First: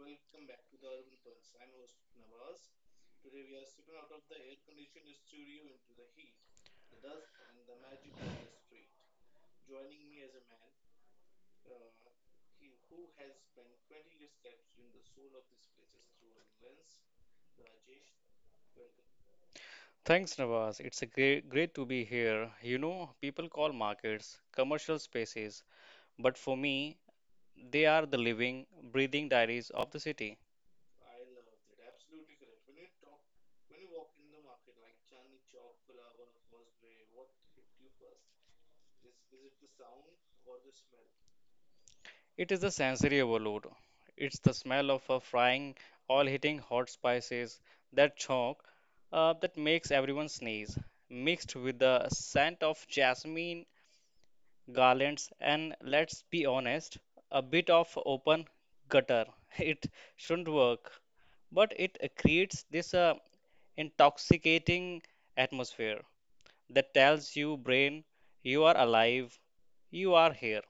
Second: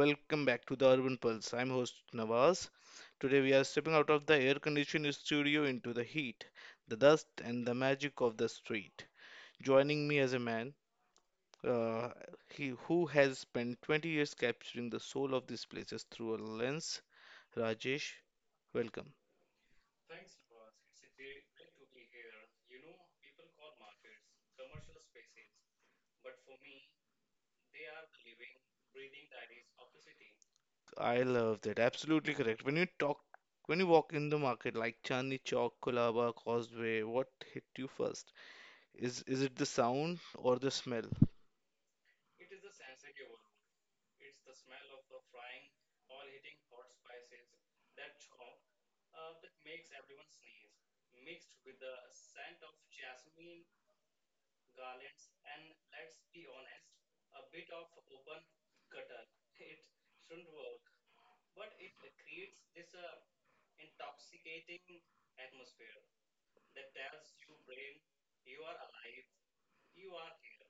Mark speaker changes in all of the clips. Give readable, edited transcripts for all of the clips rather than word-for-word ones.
Speaker 1: Welcome back to the Urban Pulse. I'm host Nawaz. Today, we are stepping out of the air conditioned studio into the heat, the dust, and the magic of the street. Joining me as a man uh, he, who has spent 20 years capturing the soul of these places through a lens, Rajesh. Welcome.
Speaker 2: Thanks, Nawaz. It's great to be here. You know, people call markets commercial spaces, but for me, they are the living, breathing diaries of the city.
Speaker 1: I love that. Absolutely correct. When you talk, when you walk in the market like Chandni Chowk, Colaba, Causeway, what hit you first? Is it the sound or the smell?
Speaker 2: It is the sensory overload. It's the smell of a frying, oil-hitting hot spices, that chonk that makes everyone sneeze, mixed with the scent of jasmine garlands, and let's be honest, a bit of open gutter. It shouldn't work, but it creates this intoxicating atmosphere that tells you brain you are alive, you are here.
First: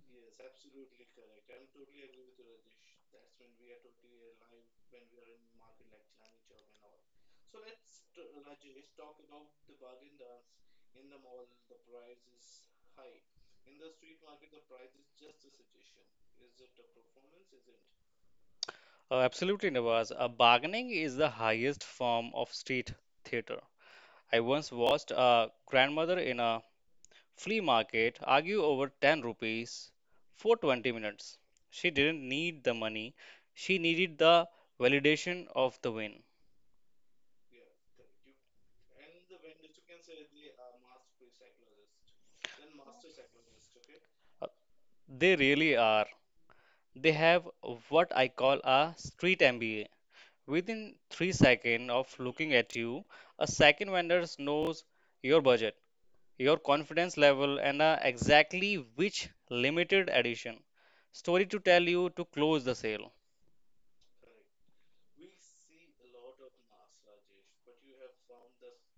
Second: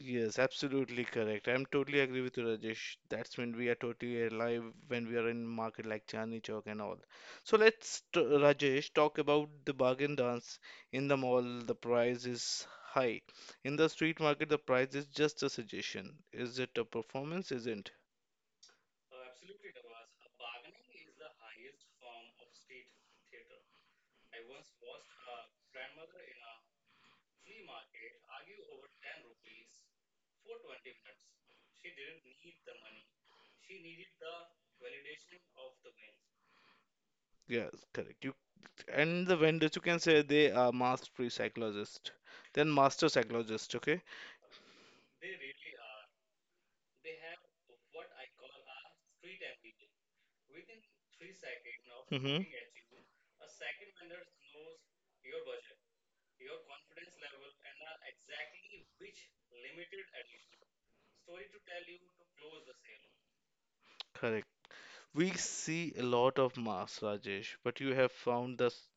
Speaker 1: Yes, absolutely correct. I'm totally agree with you, Rajesh. That's when we are totally alive when we are in market like Chandni Chowk and all. So let's, t Rajesh, talk about the bargain dance. In the mall, the price is high. In the street market, the price is just a suggestion. Is it a performance? Isn't?
Speaker 2: Absolutely, Navas. Bargaining is the highest form of street theater. I once watched a grandmother in a Flea market, argue over 10 rupees for 20 minutes. She didn't need the money, she needed the validation of the win.
Speaker 1: Yes, correct. You and the vendors, you can say they are master psychologists, then master psychologists. Okay.
Speaker 2: They really are. They have what I call a street MBA. Within 3 seconds of
Speaker 1: Mm-hmm.
Speaker 2: looking at you, a second vendor knows your budget, your confidence level, and exactly which limited edition story to tell you to close the sale.
Speaker 1: Correct. We see a lot of masks, Rajesh, but you have found the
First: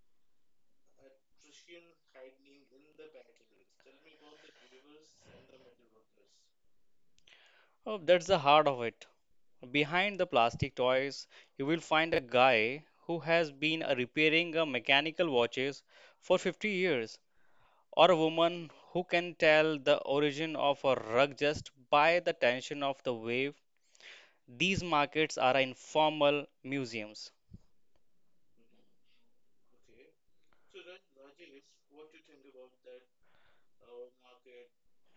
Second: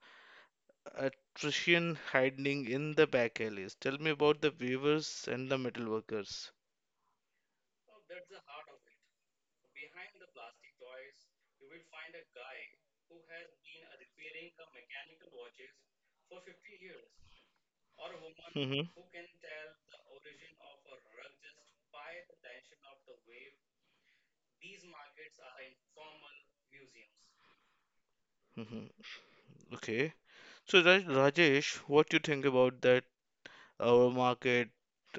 Speaker 1: attrition hiding in the back alleys. Tell me about the weavers and the metal workers.
Speaker 2: Oh, that's the heart of it. Behind the plastic toys, you will find a guy who has been repairing mechanical watches for 50 years, or a woman
Speaker 1: Hmm.
Speaker 2: who can tell the origin of a rug just by the tension of the wave. These markets are informal museums.
Speaker 1: Hmm. Okay. So, Rajesh, what do you think about that? Our market,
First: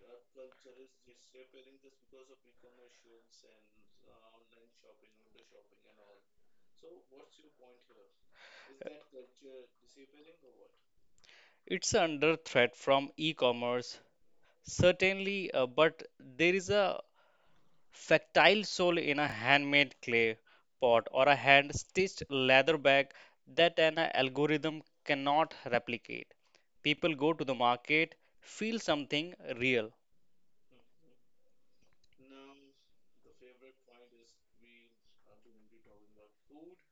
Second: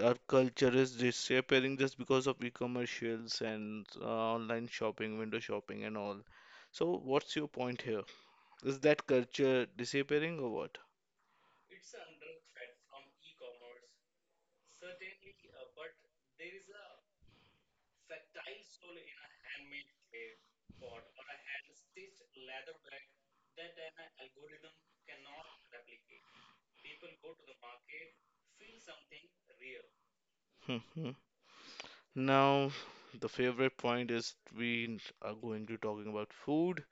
Speaker 1: our culture is disappearing just because of e-commercials and online shopping, window shopping, and all. So, what's your point here? Is that culture disappearing or what?
Speaker 2: It's under threat from e-commerce, certainly, but there is a Factile sole in a handmade clay pot or a hand stitched leather bag that an algorithm cannot replicate. People go to the market, feel something real.
Speaker 1: Hmm. Now, the favorite point is we are going to talking about food.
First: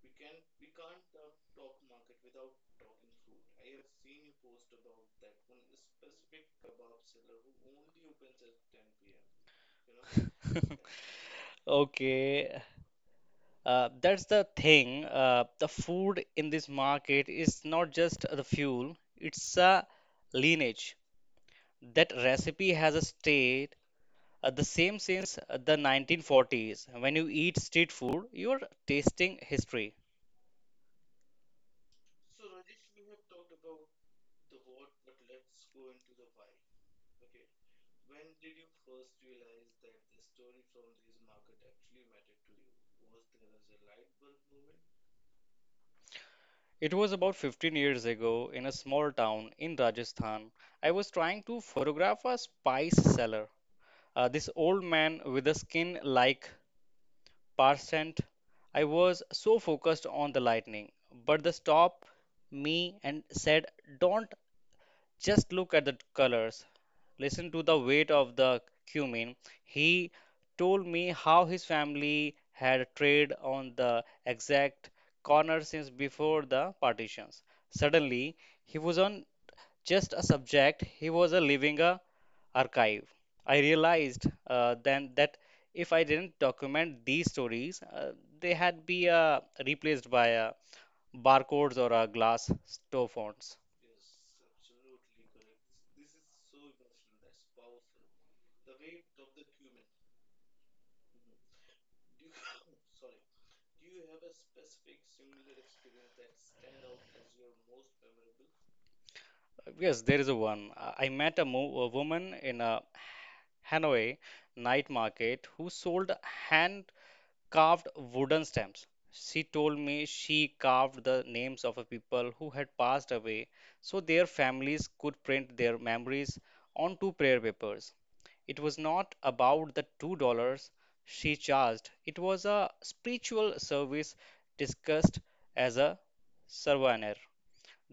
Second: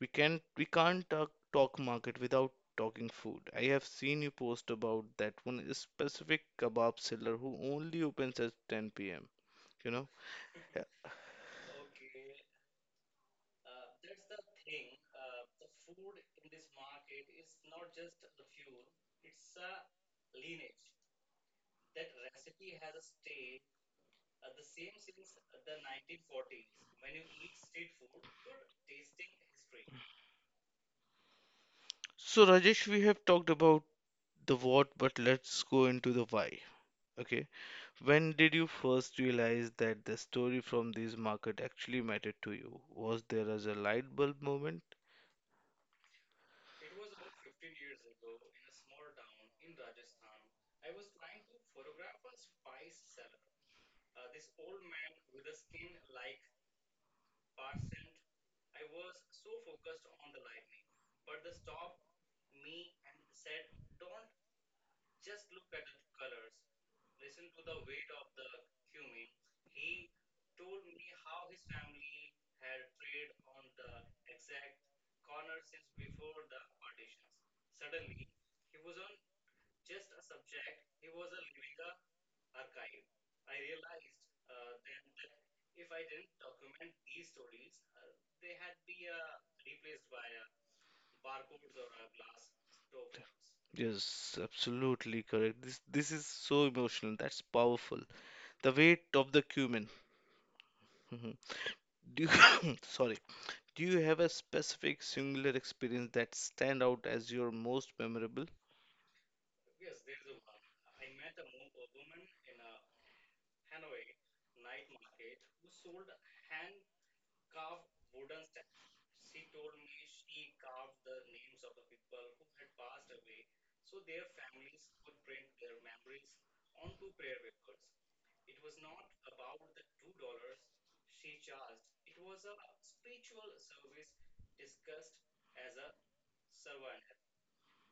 Speaker 1: We can't talk market without talking food. I have seen you post about that one specific kebab seller who only opens at 10 p.m. You know. Yeah.
Speaker 2: Okay, that's the thing. The food in this market is not just the fuel, it's a lineage. That recipe has a state the same since the 1940s. When you eat street food, you're tasting history.
Speaker 1: So Rajesh, we have talked about the what, but let's go into the why. Okay. When did you first realize that the story from this market actually mattered to you? Was there as a light bulb moment?
Speaker 2: It was about 15 years ago in a small town in Rajasthan. I was trying to photograph a spice seller. This old man with a skin like percent. I was so focused on the lightning, but the stop me and said, "Don't just look at the colors. Listen to the weight of the cumin." He told me how his family had traded on the exact corner since before the partitions. Suddenly, he was on just a subject, he was a living a archive. I realized then that if I didn't document these stories, they had be replaced by barcodes or glass store phones.
Speaker 1: Yes, absolutely correct. This is so emotional. That's powerful. The weight of the cumin. Mhm. Do you, sorry. Do you have a specific singular experience that stand out as your most memorable?
Speaker 2: Yes, there is a one. I met a, mo a woman in a Hanoi night market who sold hand carved wooden stamps. She told me she carved the names of a people who had passed away so their families could print their memories onto prayer papers. It was not about the $2 she charged, it was a spiritual service discussed as a souvenir.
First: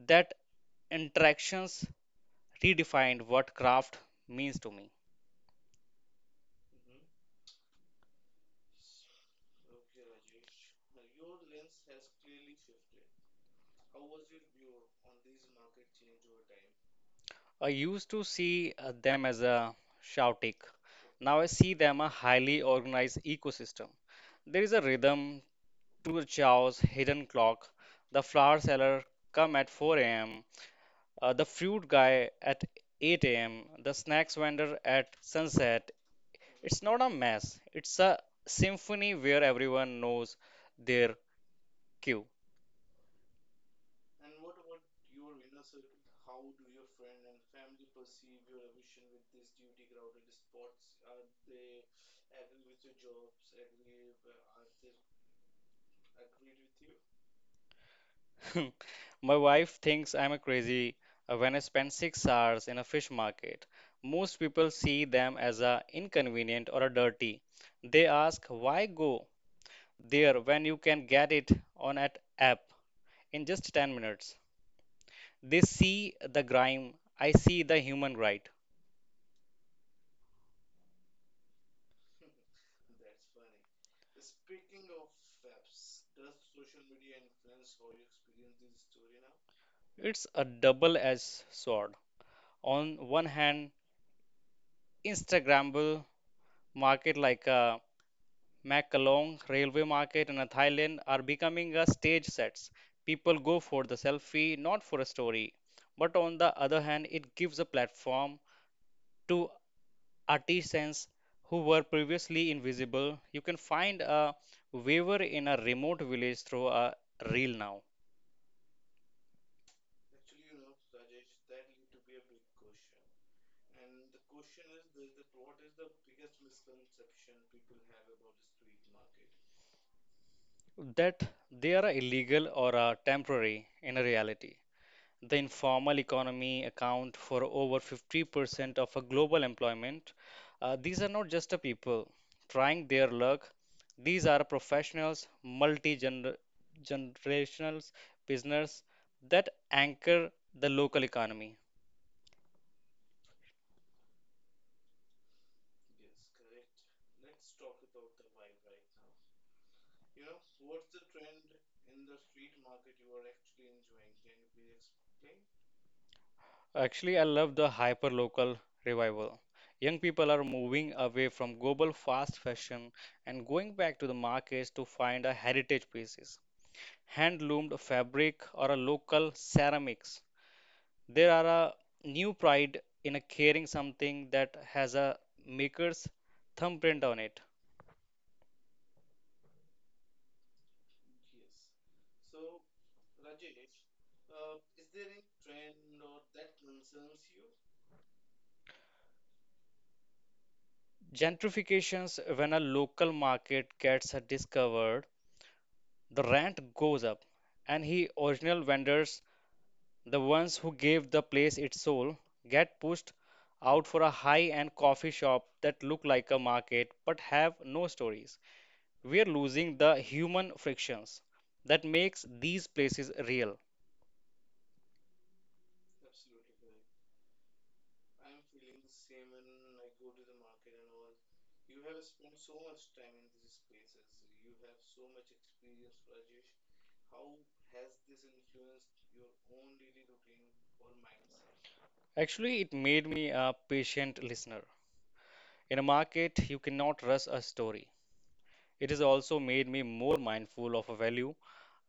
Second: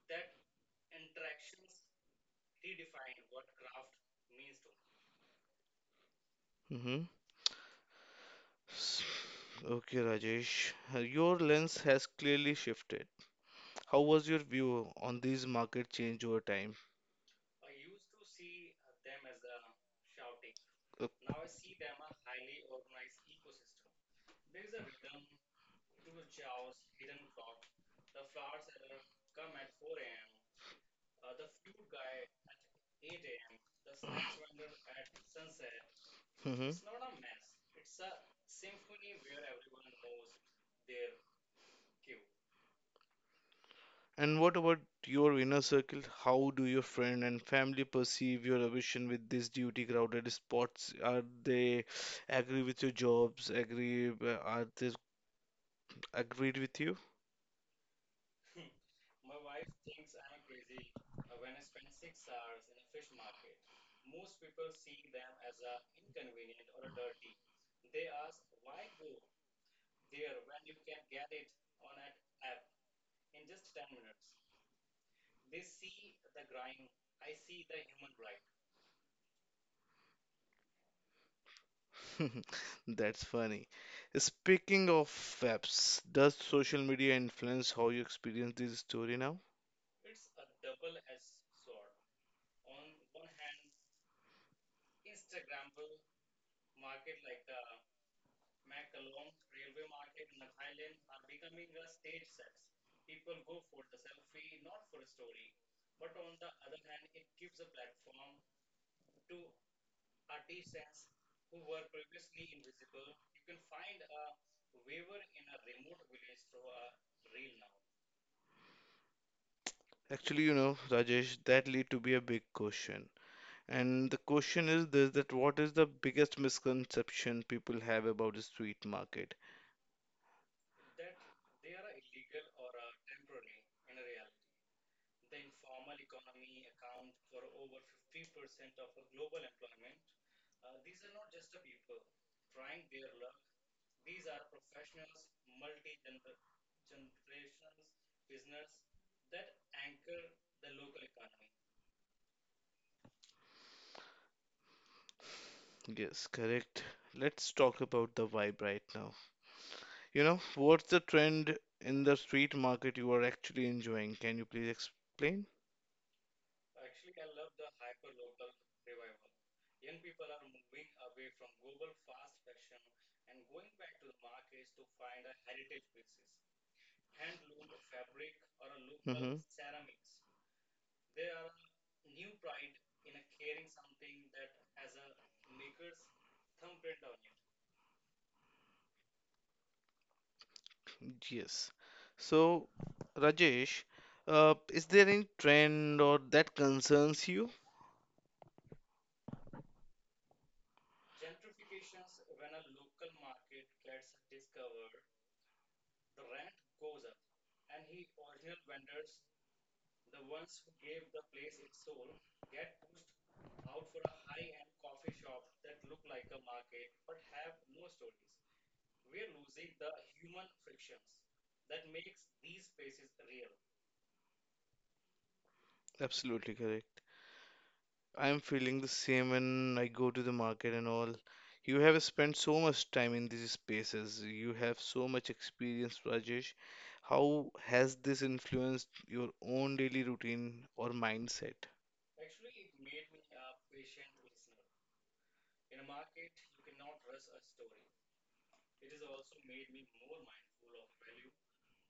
Speaker 2: That interactions redefined what craft means to me.
Speaker 1: Hmm. S- Okay, Rajesh. Your lens has clearly shifted. How was your view on these market change over time?
Speaker 2: I used to see them as a shoutic.
Speaker 1: Uh,
Speaker 2: Now I see them a highly organized ecosystem. There is a rhythm to the chaos, hidden clock. The flower seller come at 4 a.m. The fruit guy at 8 a.m. The snacks vendor at sunset.
Speaker 1: mhm.
Speaker 2: It's not a mess. It's a symphony where everyone knows their cue.
Speaker 1: And what about your inner circle? How do your friend and family perceive your ambition with these duty crowded spots? Are they agree with your jobs? Agree? Are they agreed with you?
Speaker 2: My wife thinks I'm a crazy when I spend 6 hours in a fish market. Most people see them as a inconvenient or a dirty. They ask, why go there when you can get it on an app in just 10 minutes? They see the grime, I see the human right.
Speaker 1: That's funny. Speaking of apps, does social media influence how you experience this story now?
Speaker 2: It's a double-edged sword. On one hand, Instagrammable market like a Makalong, Railway Market, and Thailand are becoming a stage sets. People go for the selfie, not for a story. But on the other hand, it gives a platform to artisans who were previously invisible. You can find a weaver in a remote village through a reel now.
Speaker 1: Actually, you know, Rajesh, that lead to be a big question. And the question is this, that what is the biggest misconception people have about the street market?
Speaker 2: That they are illegal or are temporary in reality. The informal economy account for over 50% of a global employment. These are not just a people trying their luck. These are professionals, multi-generational business that anchor the local economy.
Speaker 1: Yes, correct. Let's talk about the vibe right now. You know, what's the trend in the street market you are actually enjoying? Can you please explain?
Speaker 2: Actually, I love the hyper-local revival. Young people are moving away from global fast fashion and going back to the markets to find a heritage pieces, hand-loomed fabric or a
Speaker 1: Mm-hmm.
Speaker 2: local ceramics. There are a new pride in a carrying something that has a maker's thumbprint on it.
Speaker 1: Yes. So, Rajesh, is there any trend or that concerns you?
Speaker 2: Gentrifications, when a local market gets discovered, the rent goes up, and the original vendors, the ones who gave the place its soul, get pushed out for a high-end coffee shop that look like a market but have no stories. We are losing the human frictions that makes these places real.
Speaker 1: Absolutely correct. I'm feeling the same when I go to the market and all. You have spent so much time in these spaces. You have so much experience, Rajesh. How has this influenced your own daily routine or mindset?
Speaker 2: Actually, it made me a patient listener. In a market, you cannot rush a story. It has also made me more mindful of a value.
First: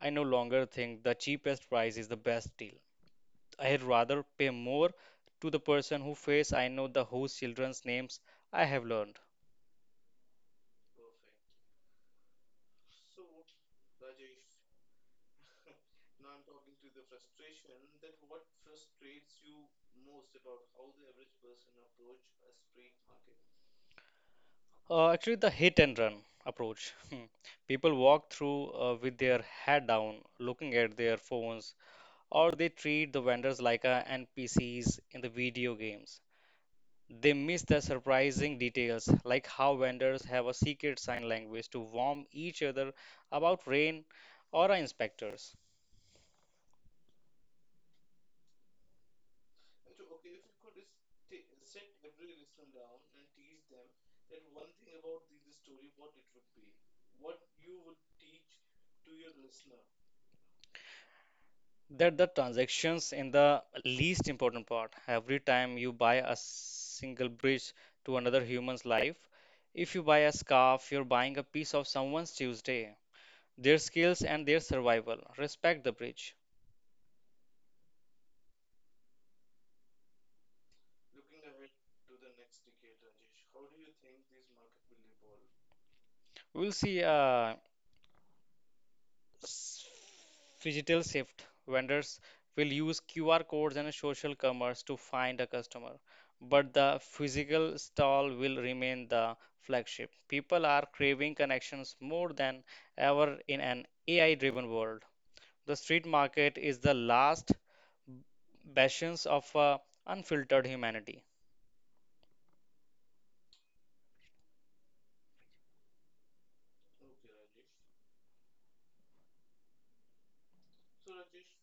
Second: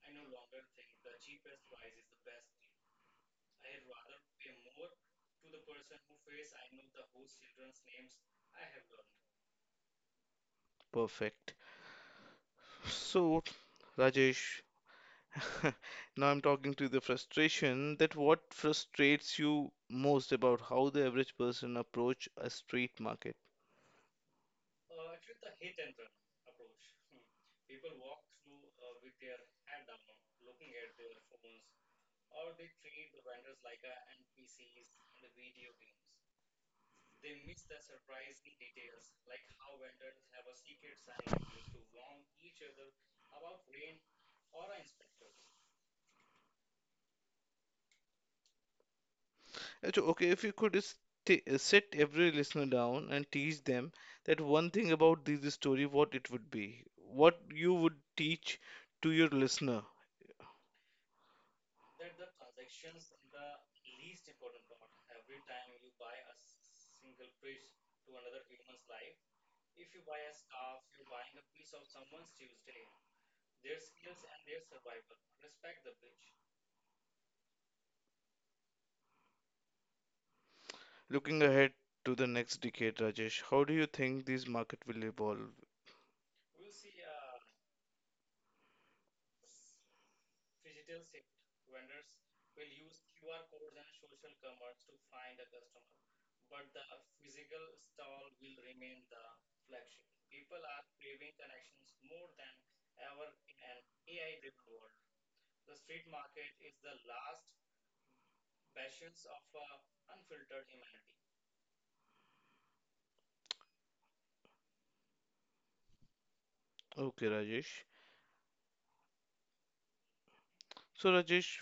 Speaker 2: I no longer think the cheapest price is the best deal. I'd rather pay more to the person who face I know the whose children's names I have learned.
Speaker 1: Perfect. So, Rajesh, now I'm talking to the frustration that what frustrates you most about how the average person approach a street market?
Speaker 2: Actually, the hit and run approach. Hmm. People walk through with their head down, looking at their phones, or they treat the vendors like NPCs in the video games. They miss the surprising details, like how vendors have a secret sign language to warn each other about rain or inspectors.
Speaker 1: Achoo. Okay, if you could sit every listener down and teach them that one thing about this story, what it would be, what you would teach to your listener,
Speaker 2: That the transactions in the least important part. Every time you buy a single bridge to another human's life, if you buy a scarf, you're buying a piece of someone's Tuesday. Their skills and their survival. Respect the bridge.
Speaker 1: looking ahead to the next decade, Rajesh, how do you think this market will evolve?
Speaker 2: We'll see. S- Phygital shift. Vendors will use QR codes and social commerce to find a customer, but the physical stall will remain the flagship. People are craving connections more than ever in an AI driven world. The street market is the last bastions of unfiltered humanity.
Speaker 1: Okay, Rajesh. So, Rajesh,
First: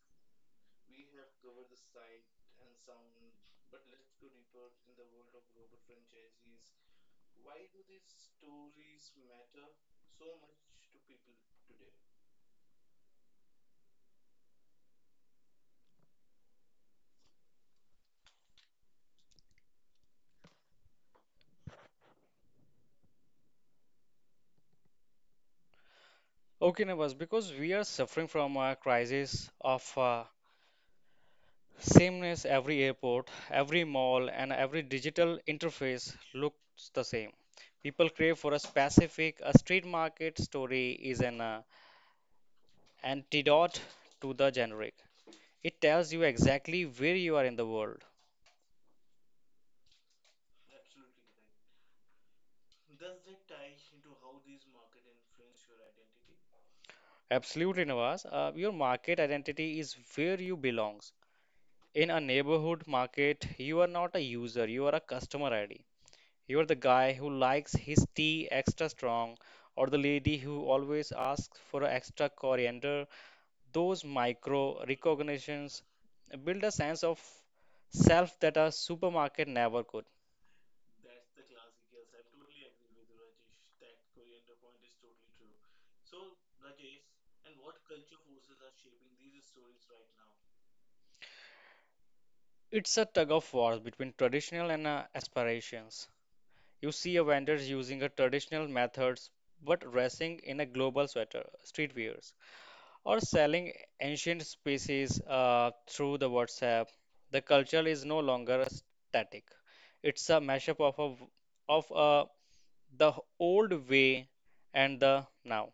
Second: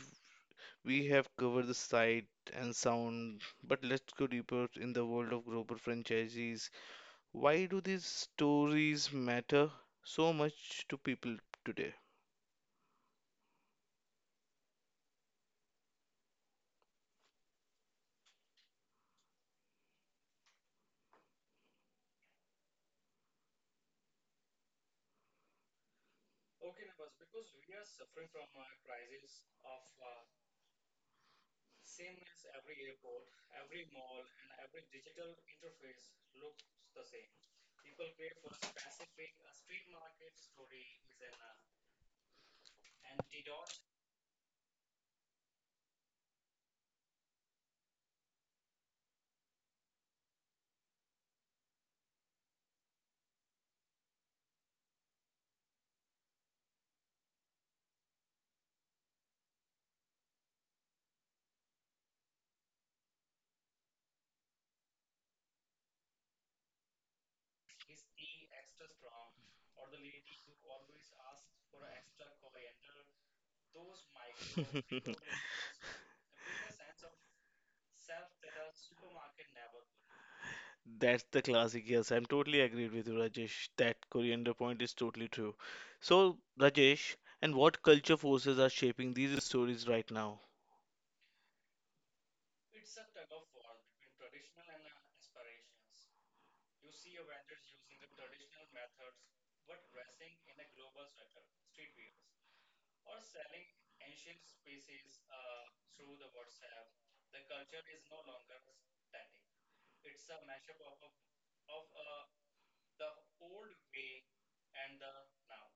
Speaker 1: we have covered the sight and sound, but let's go deeper in the world of global franchisees. Why do these stories matter so much to people today?
Speaker 2: Okay, neighbors, because we are suffering from a crisis of Sameness every airport, every mall, and every digital interface looks the same. People crave for a specific, a street market story is an antidote to the generic. It tells you exactly where you are in the world. Absolutely, Navas. Your market identity is where you belongs. In a neighborhood market, you are not a user, you are a customer ID. You're the guy who likes his tea extra strong, or the lady who always asks for extra coriander. Those micro recognitions build a sense of self that a supermarket never could.
Speaker 1: That's the classic. Yes, I'm totally agreed with you, Rajesh. That coriander point is totally true. So, Rajesh, and what culture forces are shaping these stories right now?
Speaker 2: It's a tug of war between traditional and aspirations. You see a vendor using a traditional methods but dressing in a global sweater, streetwears. Or selling ancient species through the WhatsApp. The culture is no longer static. It's a mashup of the old way and the now.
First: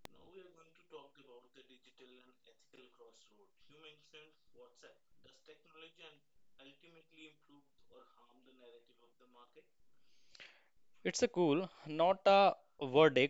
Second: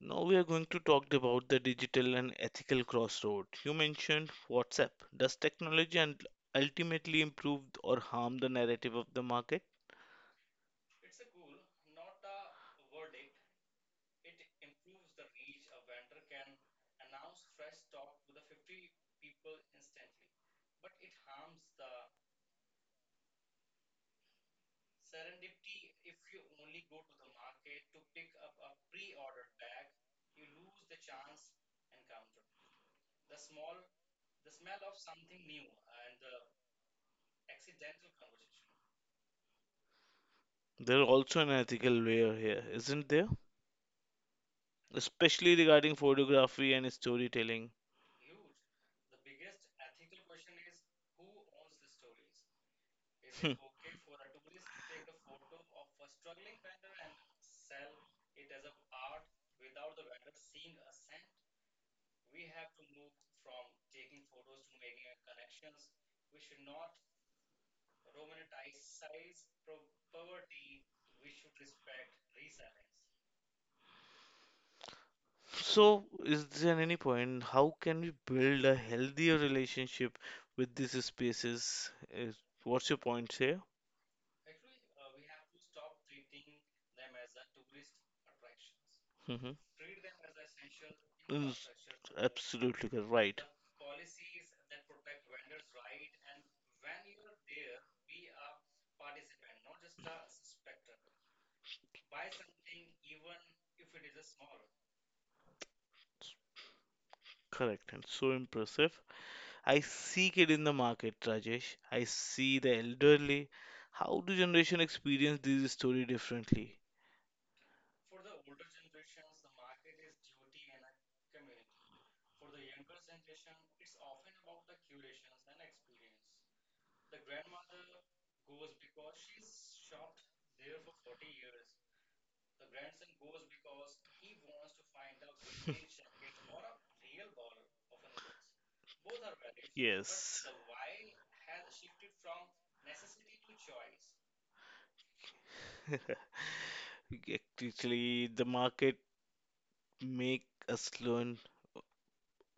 Speaker 1: Now we are going to talk about the digital and ethical crossroad. You mentioned WhatsApp. Does technology and ultimately improve or harm the narrative of the market?
Speaker 2: It's a cool, not a verdict.
Speaker 1: There are also an ethical layer here, isn't there? Especially regarding photography and storytelling. So, is there any point? How can we build a healthier relationship with these spaces? Is, what's your point here? Hmm. Mm. Absolutely correct. Right. Correct and so impressive. I seek it in the market, Rajesh. I see the elderly. How do generation experience this story differently? Yes. Actually, the market make us learn